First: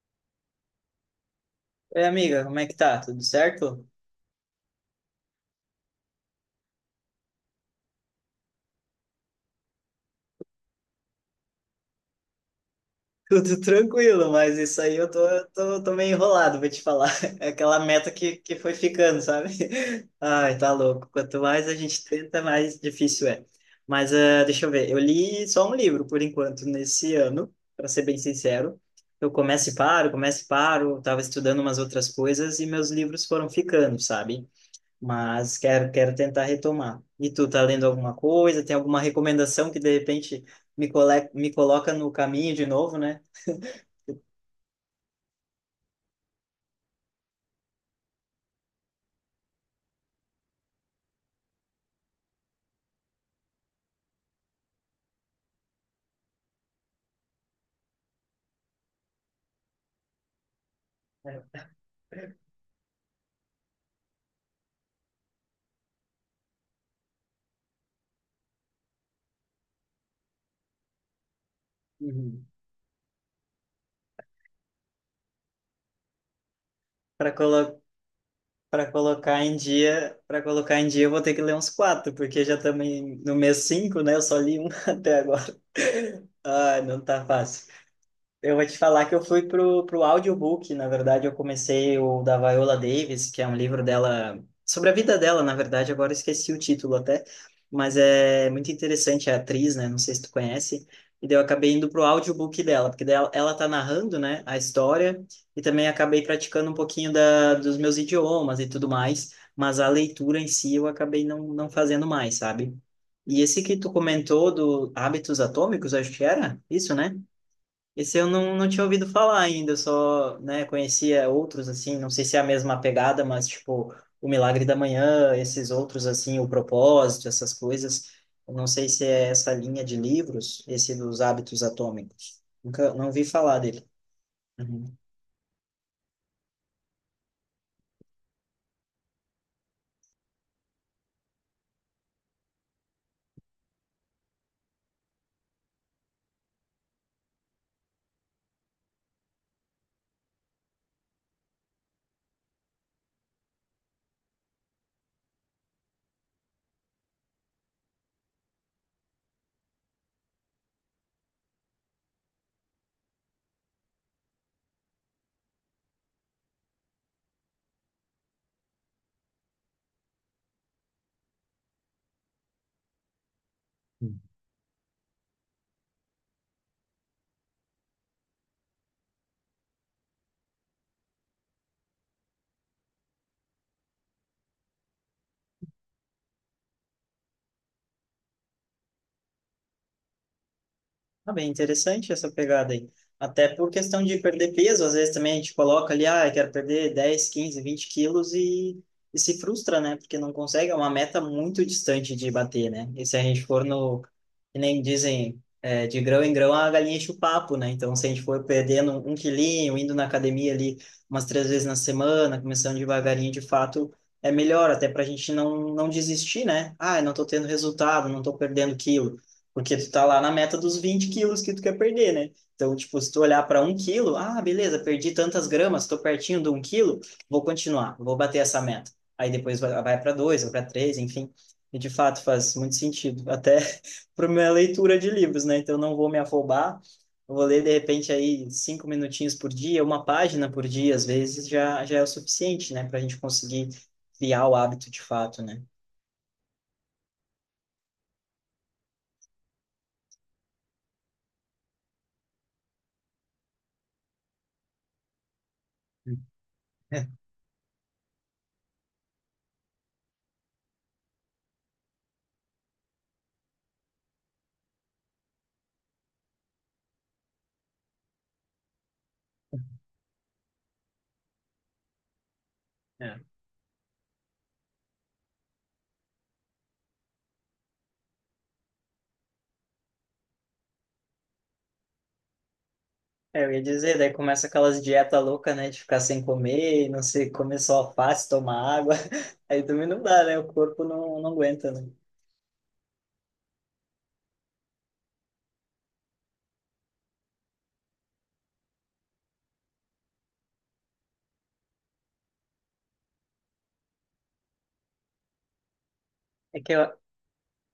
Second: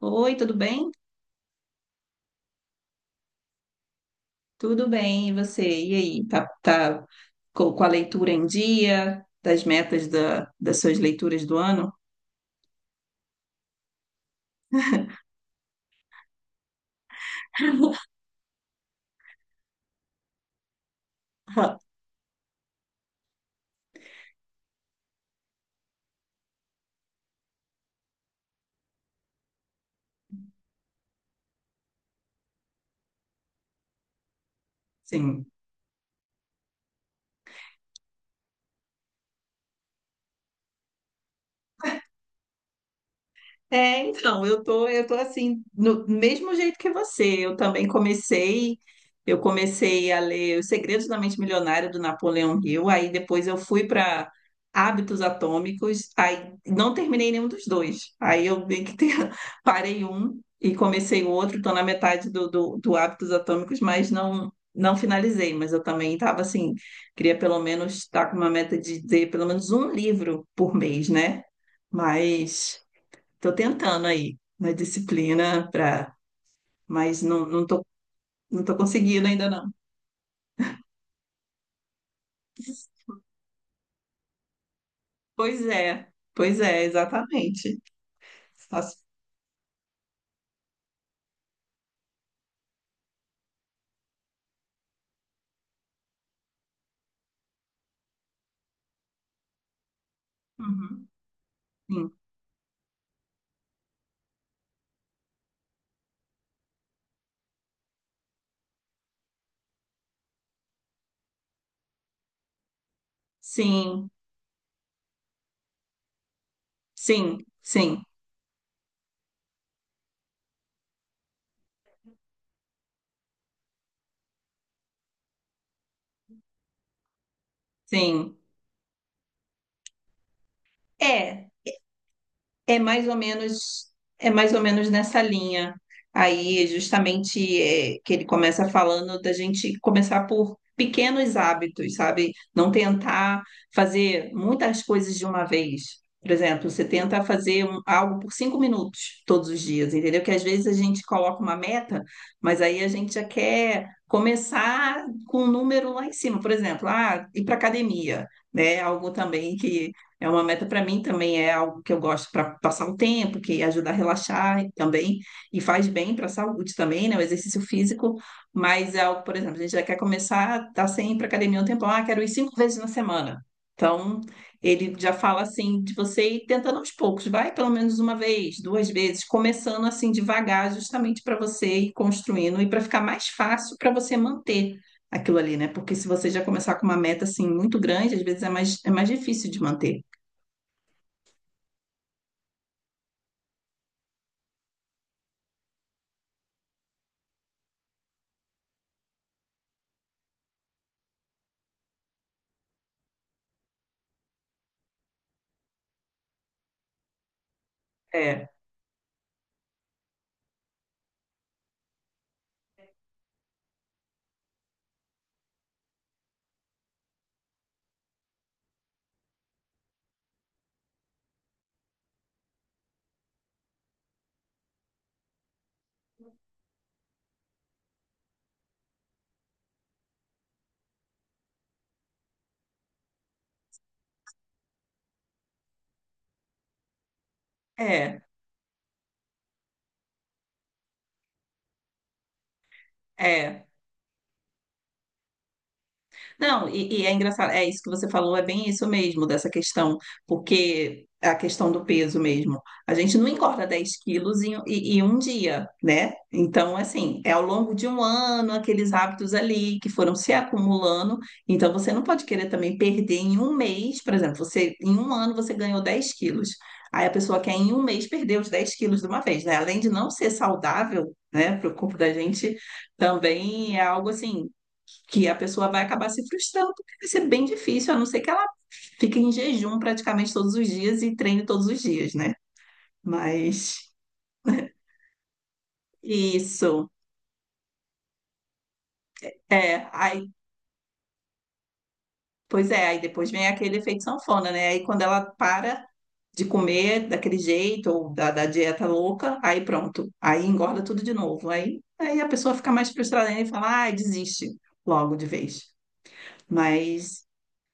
Oi, tudo bem? Oi, amiga, como é que tá? Tudo certo? Tudo bem, e você? E aí, com a leitura em dia, das suas leituras do ano? Tudo tranquilo, mas isso aí eu tô meio enrolado, vou te falar. É aquela meta que foi ficando, sabe? Ai, tá louco. Quanto mais a gente tenta, mais difícil é. Mas deixa eu ver, eu li só um livro por enquanto nesse ano, para ser bem sincero. Eu começo e paro, tava estudando umas outras coisas e meus livros foram ficando, sabe? Sim. Mas quero tentar retomar. E tu tá lendo alguma coisa? Tem alguma recomendação que de repente me coloca no caminho de novo, né? Eu tô assim, no mesmo jeito que você. Eu comecei a ler Os Segredos da Mente Milionária do Napoleão Hill, aí depois eu fui para Hábitos Atômicos, aí não terminei nenhum dos dois. Aí eu meio que parei um e comecei o outro, É. tô na metade do Hábitos Atômicos, mas não finalizei, mas eu também estava assim, queria pelo menos estar com uma meta de ter pelo menos um livro por mês, né? Uhum. Mas estou tentando aí uma disciplina para, mas Para colo... não tô para conseguindo colocar ainda em não. dia, para colocar em dia, eu vou ter que ler uns quatro, porque já no mês cinco, né? Eu só li um até agora. Pois é, pois Ah, é, não tá fácil. exatamente. Eu vou te Faço- falar que eu fui pro audiobook, na verdade, eu comecei o da Viola Davis, que é um livro dela, sobre a vida dela, na verdade, agora eu esqueci o título até, mas é muito interessante, é atriz, né, não sei se tu conhece, Uhum. e daí eu acabei indo pro audiobook dela, porque daí ela tá narrando, né, a história, e também acabei praticando um pouquinho dos meus idiomas e tudo mais, mas a leitura em si eu acabei não fazendo mais, sabe? E esse que tu Sim, comentou do Hábitos Atômicos, acho que era isso, né? sim, sim, Esse eu não, não tinha ouvido falar ainda, eu só, né, conhecia outros, assim, não sei se é a mesma pegada, mas, tipo, O Milagre da Manhã, esses outros, assim, O Propósito, essas sim, coisas, sim. eu não sei se é essa linha de livros, esse dos É, hábitos atômicos. é Nunca, mais não ou vi falar dele. menos, é mais ou Uhum. menos nessa linha. Que ele começa falando da gente começar por pequenos hábitos, sabe? Não tentar fazer muitas coisas de uma vez. Por exemplo, você tenta fazer algo por 5 minutos todos os dias, entendeu? Que às vezes a gente coloca uma meta, mas aí a gente já quer começar com um número lá em cima. Por exemplo, ah, ir para academia, né? Algo também é uma meta para mim também, é algo que eu gosto para passar o tempo, que ajuda a relaxar também, e faz bem para a saúde também, né? O exercício físico, mas é algo, por exemplo, a gente já quer começar, tá sem ir para academia um tempão, ah, quero ir 5 vezes na semana. Então, ele já fala assim de você ir tentando aos poucos, vai pelo menos uma vez, duas vezes, começando assim devagar, justamente para você ir construindo e para ficar mais fácil para você manter aquilo ali, né? Porque se você já começar com uma meta assim muito grande, às vezes é mais difícil de manter. Ah, bem interessante essa pegada aí. Até por questão de perder peso, às vezes também a gente coloca ali, ah, eu quero perder 10 15 20 quilos e se frustra, né? Porque não consegue, é uma meta muito distante de bater, né? E se a gente for que nem dizem, é, de grão em grão a galinha enche o papo, né? Então, se a gente for É, perdendo um quilinho, indo na academia ali umas três vezes na semana, começando devagarinho, de fato, é melhor, até para a gente não desistir, né? Ah, eu não tô tendo resultado, não tô perdendo quilo. Porque tu tá lá na meta dos 20 quilos que tu quer perder, né? Então, tipo, se tu olhar para um quilo, ah, beleza, perdi tantas gramas, tô pertinho de um quilo, vou continuar, vou bater essa meta. Aí depois vai para dois, vai para três, enfim. E de fato faz muito sentido, até para minha leitura de livros, né? Então, não vou me afobar, vou ler de repente é, aí cinco minutinhos por dia, uma página por dia, às vezes já é o suficiente, né? Para a gente é. conseguir criar o hábito de fato, né? Não, e é engraçado, é isso que você falou, é bem isso mesmo, dessa questão, porque a questão do peso mesmo. A gente não engorda 10 quilos em um dia, né? Então, assim, é ao longo de um ano, aqueles hábitos ali que foram se acumulando. Então, você não pode querer também perder em um mês, por exemplo, você em um ano você ganhou 10 quilos. Aí a pessoa quer em um mês perder os 10 quilos de uma vez, né? Além de não ser saudável, né, para o corpo da gente. É. Também é algo assim que a pessoa vai acabar se frustrando, porque vai ser bem difícil, a não ser que ela fique em jejum praticamente todos os dias e treine todos os dias, né? É, eu ia Mas dizer, daí começa aquelas dietas loucas, né? De ficar sem comer, isso. não sei, comer só alface, tomar água. Aí É, também não dá, aí, né? O corpo não aguenta, né? pois é, aí depois vem aquele efeito sanfona, né? Aí quando ela para de comer daquele jeito ou da dieta louca, aí pronto, aí engorda tudo de novo. Aí a pessoa fica mais frustrada ainda e fala, ai, desiste logo de vez. É que eu, Mas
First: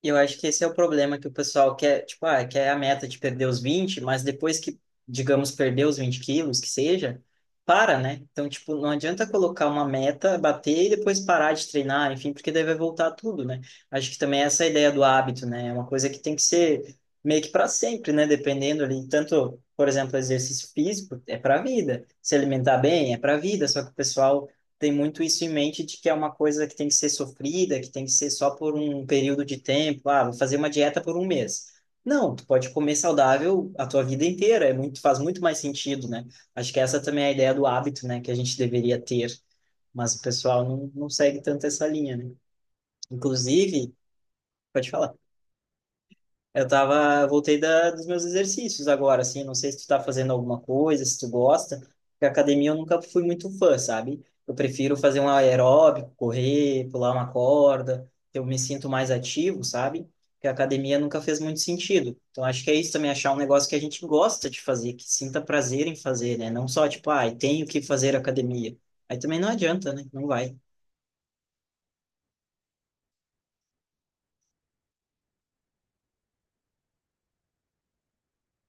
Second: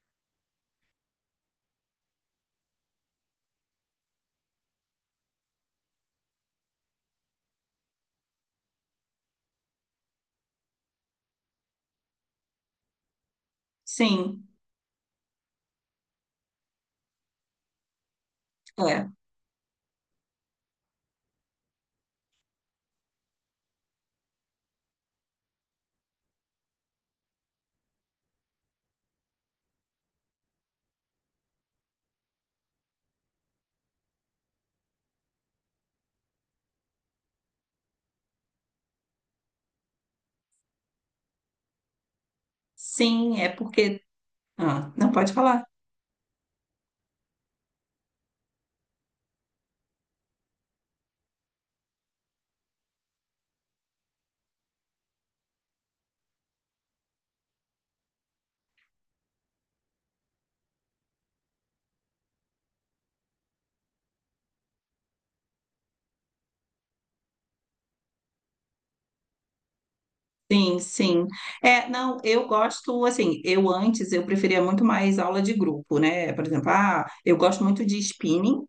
E eu acho que esse é o problema que o pessoal quer, tipo, ah, quer a meta de perder os 20 mas depois digamos, perder os 20 quilos, que seja, para, né? Então, tipo, não adianta colocar uma meta, bater e depois parar de treinar, enfim, porque daí vai voltar tudo, né? Acho que também sim, essa é a ideia do hábito, né? É uma coisa que tem que ser meio que para sempre, né? Dependendo ali, é. tanto, por exemplo, exercício físico é para a vida, se alimentar bem é para a vida, só que o pessoal tem muito isso em mente de que é uma coisa que tem que ser sofrida, que tem que ser só por um período de tempo. Ah, vou fazer uma dieta por um mês. Não, tu pode comer saudável a tua vida inteira, é muito, faz muito mais sentido, né? Acho que essa também é a ideia do hábito, né, que a gente deveria ter, mas o pessoal não segue tanto essa linha, né? Sim, é Inclusive, porque. pode Ah, não falar. pode falar. Eu tava, voltei dos meus exercícios agora, assim, não sei se tu tá fazendo alguma coisa, se tu gosta, porque academia eu nunca fui muito fã, sabe? Eu prefiro fazer um aeróbico, correr, pular uma corda, eu me sinto mais ativo, sabe? Porque a academia nunca fez muito sentido. Então acho que é isso também, achar um negócio que a gente gosta de fazer, que sinta prazer em fazer, né? Não só tipo, ai, tenho que fazer academia. Aí também não adianta, né? Não vai. Sim, sim. É, não, eu gosto, assim, eu preferia muito mais aula de grupo, né? Por exemplo, ah, eu gosto muito de spinning,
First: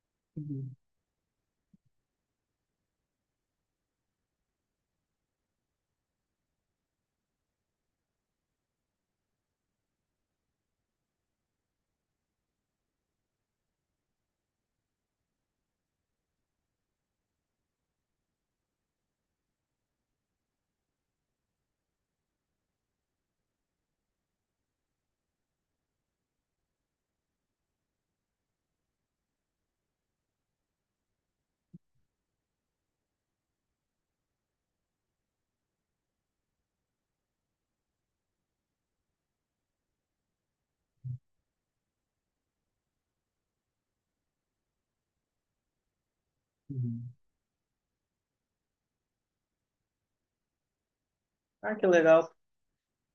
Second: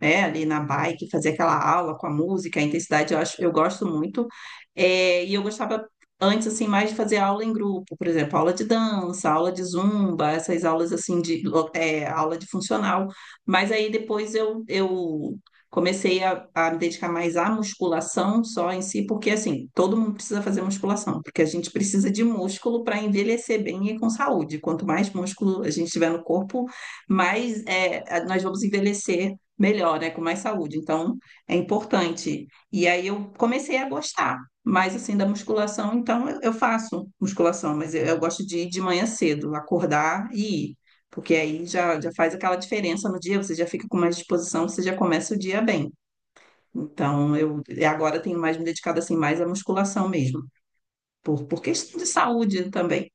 né? Ali na Uhum, bike, fazer aquela aula com a música, a intensidade, eu gosto muito. É, e eu gostava antes, assim, mais de fazer aula em grupo, por exemplo, aula de dança, aula de zumba, essas aulas, assim, aula de funcional. Mas aí depois eu comecei a me dedicar mais à musculação só em si, porque assim, todo mundo precisa fazer musculação, porque a gente precisa de músculo para envelhecer bem e com saúde. Quanto mais músculo a gente tiver no corpo, nós vamos envelhecer melhor, né, com mais saúde. Então, é importante. E aí eu comecei a gostar mais assim da musculação, então eu faço musculação, mas eu gosto de ir de manhã cedo, acordar e ir. Porque aí já faz aquela diferença no dia, você já fica com mais disposição, você já começa o dia bem. uhum. Então, eu e agora tenho mais me dedicado assim mais à musculação mesmo, por Ah, que questão de legal. saúde também.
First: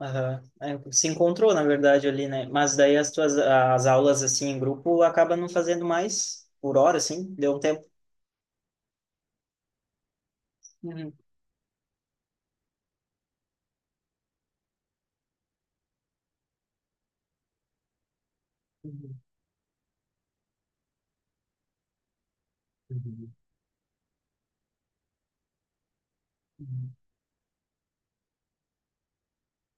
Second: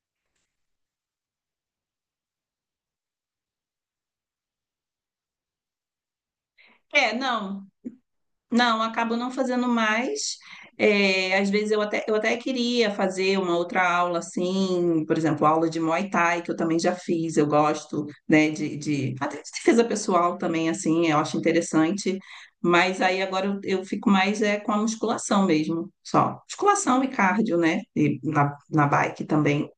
Aham. É, se encontrou, na verdade, ali, né? Mas daí as aulas, assim, em grupo, acaba não fazendo mais por hora, É, assim, deu um não, tempo. não, acabo não fazendo mais. Uhum. É, às vezes eu até queria fazer uma outra aula assim, por exemplo, aula de Muay Thai, que eu também já fiz, eu gosto, né, Uhum. De defesa pessoal também, assim, eu acho interessante, mas aí Uhum. agora eu fico com a musculação mesmo, só. Musculação e cardio, né, e na bike também,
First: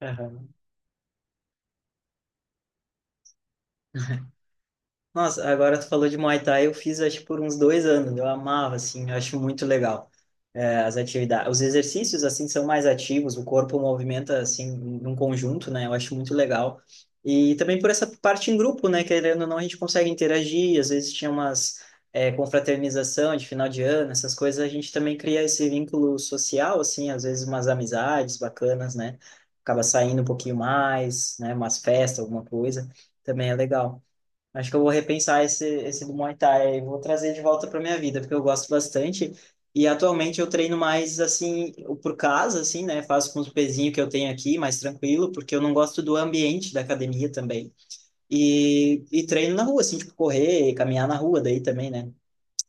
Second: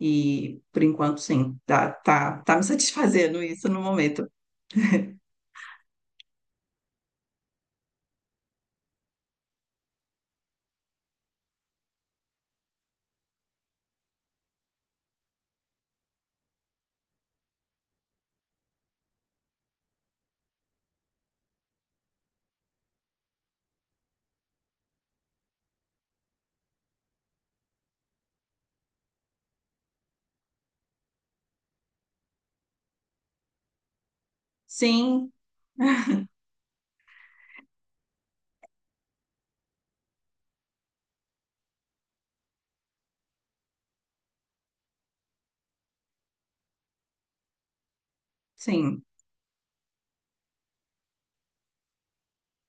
Uhum. por enquanto sim, tá me satisfazendo isso no momento. Nossa, agora tu falou de Muay Thai, eu fiz acho por uns dois anos, eu amava, assim, eu acho muito legal. É, as atividades, os exercícios, assim, são mais ativos, o corpo movimenta, assim, num conjunto, né, eu acho muito legal. E também por essa parte em grupo, né, querendo ou não, a gente consegue interagir, às vezes tinha umas confraternização de final de ano, essas coisas, a gente também cria esse vínculo social, assim, às vezes umas amizades bacanas, né, acaba saindo um pouquinho mais, né, umas festas, alguma coisa, também é legal. Acho que eu vou Sim, repensar esse do Muay Thai e vou trazer de volta para minha vida, porque eu gosto bastante. E atualmente eu treino mais assim, por casa, assim, né? Faço com os pezinhos que eu tenho aqui, mais tranquilo, porque eu não gosto do ambiente da academia também. sim, E treino na rua, assim, tipo, correr, caminhar na rua daí também, né?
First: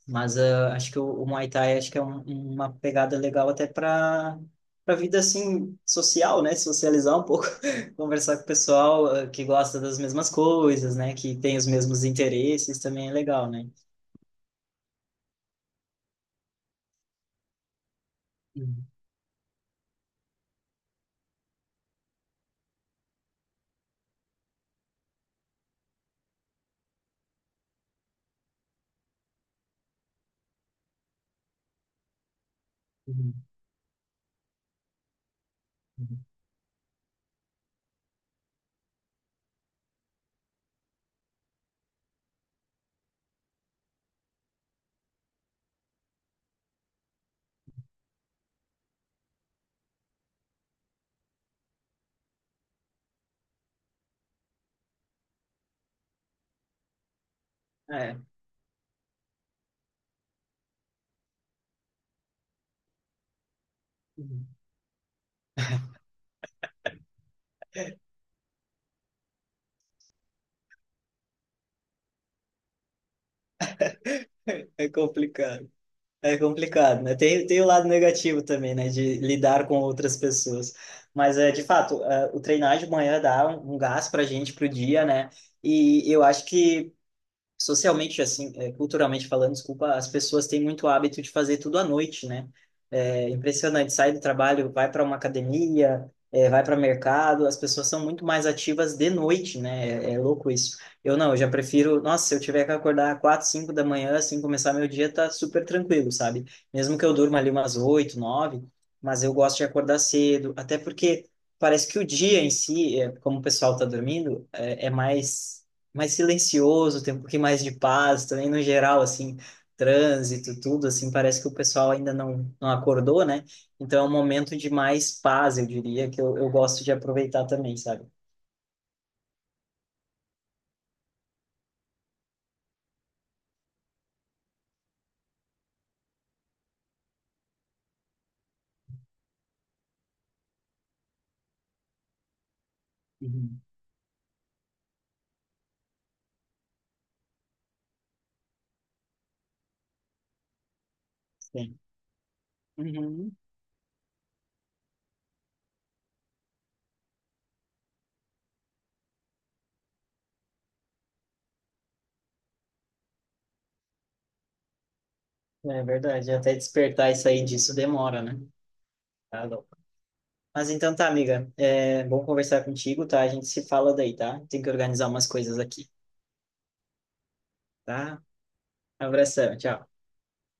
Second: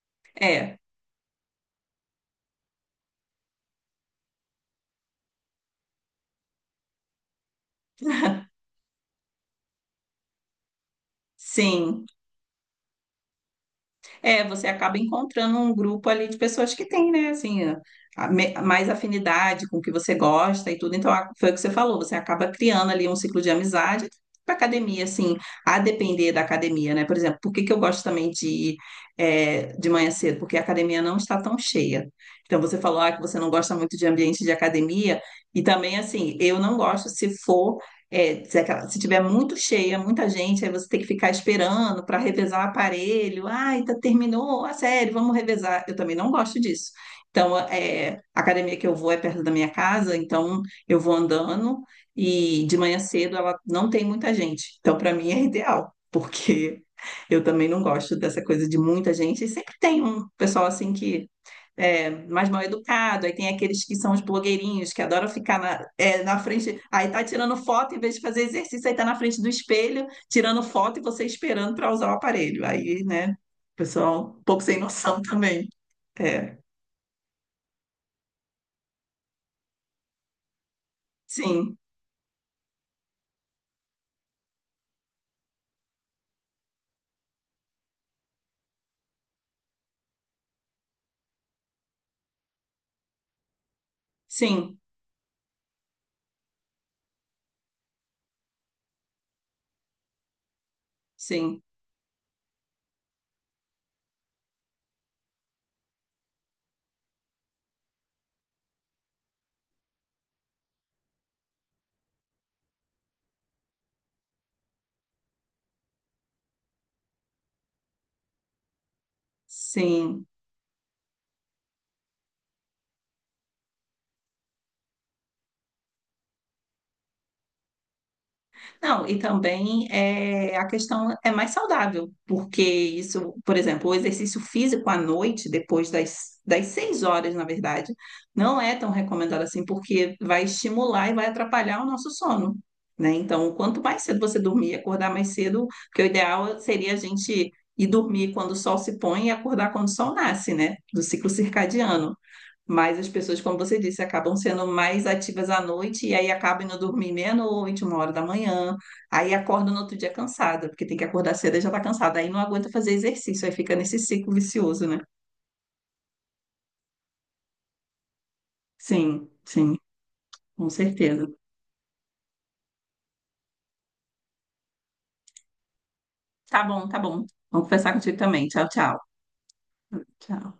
Mas é. acho que o Muay Thai acho que uma pegada legal até para vida assim social, né? Socializar um pouco, conversar com o pessoal que gosta das mesmas coisas, né? Que tem os mesmos Sim, interesses também é legal, né? é, você acaba encontrando um grupo ali de pessoas que têm, né, assim, Uhum, mais afinidade com o que você gosta e tudo. Então, foi o que você falou, você acaba criando ali um ciclo de amizade para academia, assim, a depender da academia, né? Por exemplo, por que que eu gosto também de ir de manhã cedo? Porque a academia não está tão cheia. Então, você falou, ah, que uhum, você não gosta muito de ambiente de academia, e também, uhum. assim, eu não gosto se for. É, se tiver muito cheia, muita gente, aí você tem que ficar esperando para revezar o aparelho. Ai, tá, terminou a sério vamos revezar. Eu também não gosto disso. Então, é, a academia que eu vou é perto da minha casa, então eu vou andando e de manhã cedo ela não tem muita gente. Então, para mim é ideal, porque eu também não gosto É, dessa coisa de muita gente. E sempre tem um pessoal assim que mais mal educado, aí tem aqueles que são os uhum. blogueirinhos que adoram ficar na frente, aí tá tirando foto em vez de fazer exercício, aí tá na frente do espelho tirando foto e você esperando para usar o aparelho. Aí, né, pessoal, um pouco sem É noção também. complicado. É É, complicado, né? Tem o lado negativo também, né? De lidar com outras pessoas. Mas, é, de sim, fato, o treinar de manhã dá um gás pra gente pro dia, né? E eu acho que socialmente assim, culturalmente falando, desculpa, as pessoas têm muito hábito de fazer tudo à noite, né? É impressionante, sai do trabalho, sim, vai para uma academia, vai para mercado, as pessoas são muito mais ativas de noite, né? É, é louco isso. Eu já sim, prefiro, nossa, se eu tiver que acordar quatro, cinco da manhã, assim, começar meu dia, tá super tranquilo, sabe? Mesmo que eu durma ali umas oito, nove, mas eu gosto de acordar cedo, até porque parece que o dia em si, como o pessoal tá dormindo, é mais mais silencioso, tem um pouquinho mais de paz também, no geral, assim, sim. trânsito, tudo, assim, parece que o pessoal ainda não acordou, né? Então é um momento de mais paz, eu diria, que eu gosto de aproveitar também, sabe? Não, e também é, a questão é mais saudável, porque isso, por exemplo, o exercício físico à noite, depois das 6 horas, na verdade, não é tão recomendado assim, porque vai estimular e vai atrapalhar o nosso sono, né? Então, Uhum. quanto mais cedo você dormir, e acordar mais cedo, porque o ideal seria a gente ir dormir quando o sol se põe e acordar quando o sol nasce, né? Do ciclo Sim. circadiano. Mas as Uhum. pessoas, como você disse, acabam sendo mais ativas à noite e aí acabam indo dormir meia-noite, uma hora da manhã. Aí acorda no outro dia cansada, porque tem que acordar cedo e já está cansada. Aí não aguenta fazer exercício, aí fica nesse ciclo vicioso, né? É verdade, até despertar e sair disso demora, né? Sim, Tá louco. sim, com Mas então tá, certeza. amiga, é bom conversar contigo, tá? A gente se fala daí, tá? Tem que organizar umas coisas aqui, Tá bom, tá bom. Vamos conversar contigo tá? também. Tchau, tchau. Abração, tchau. Tchau.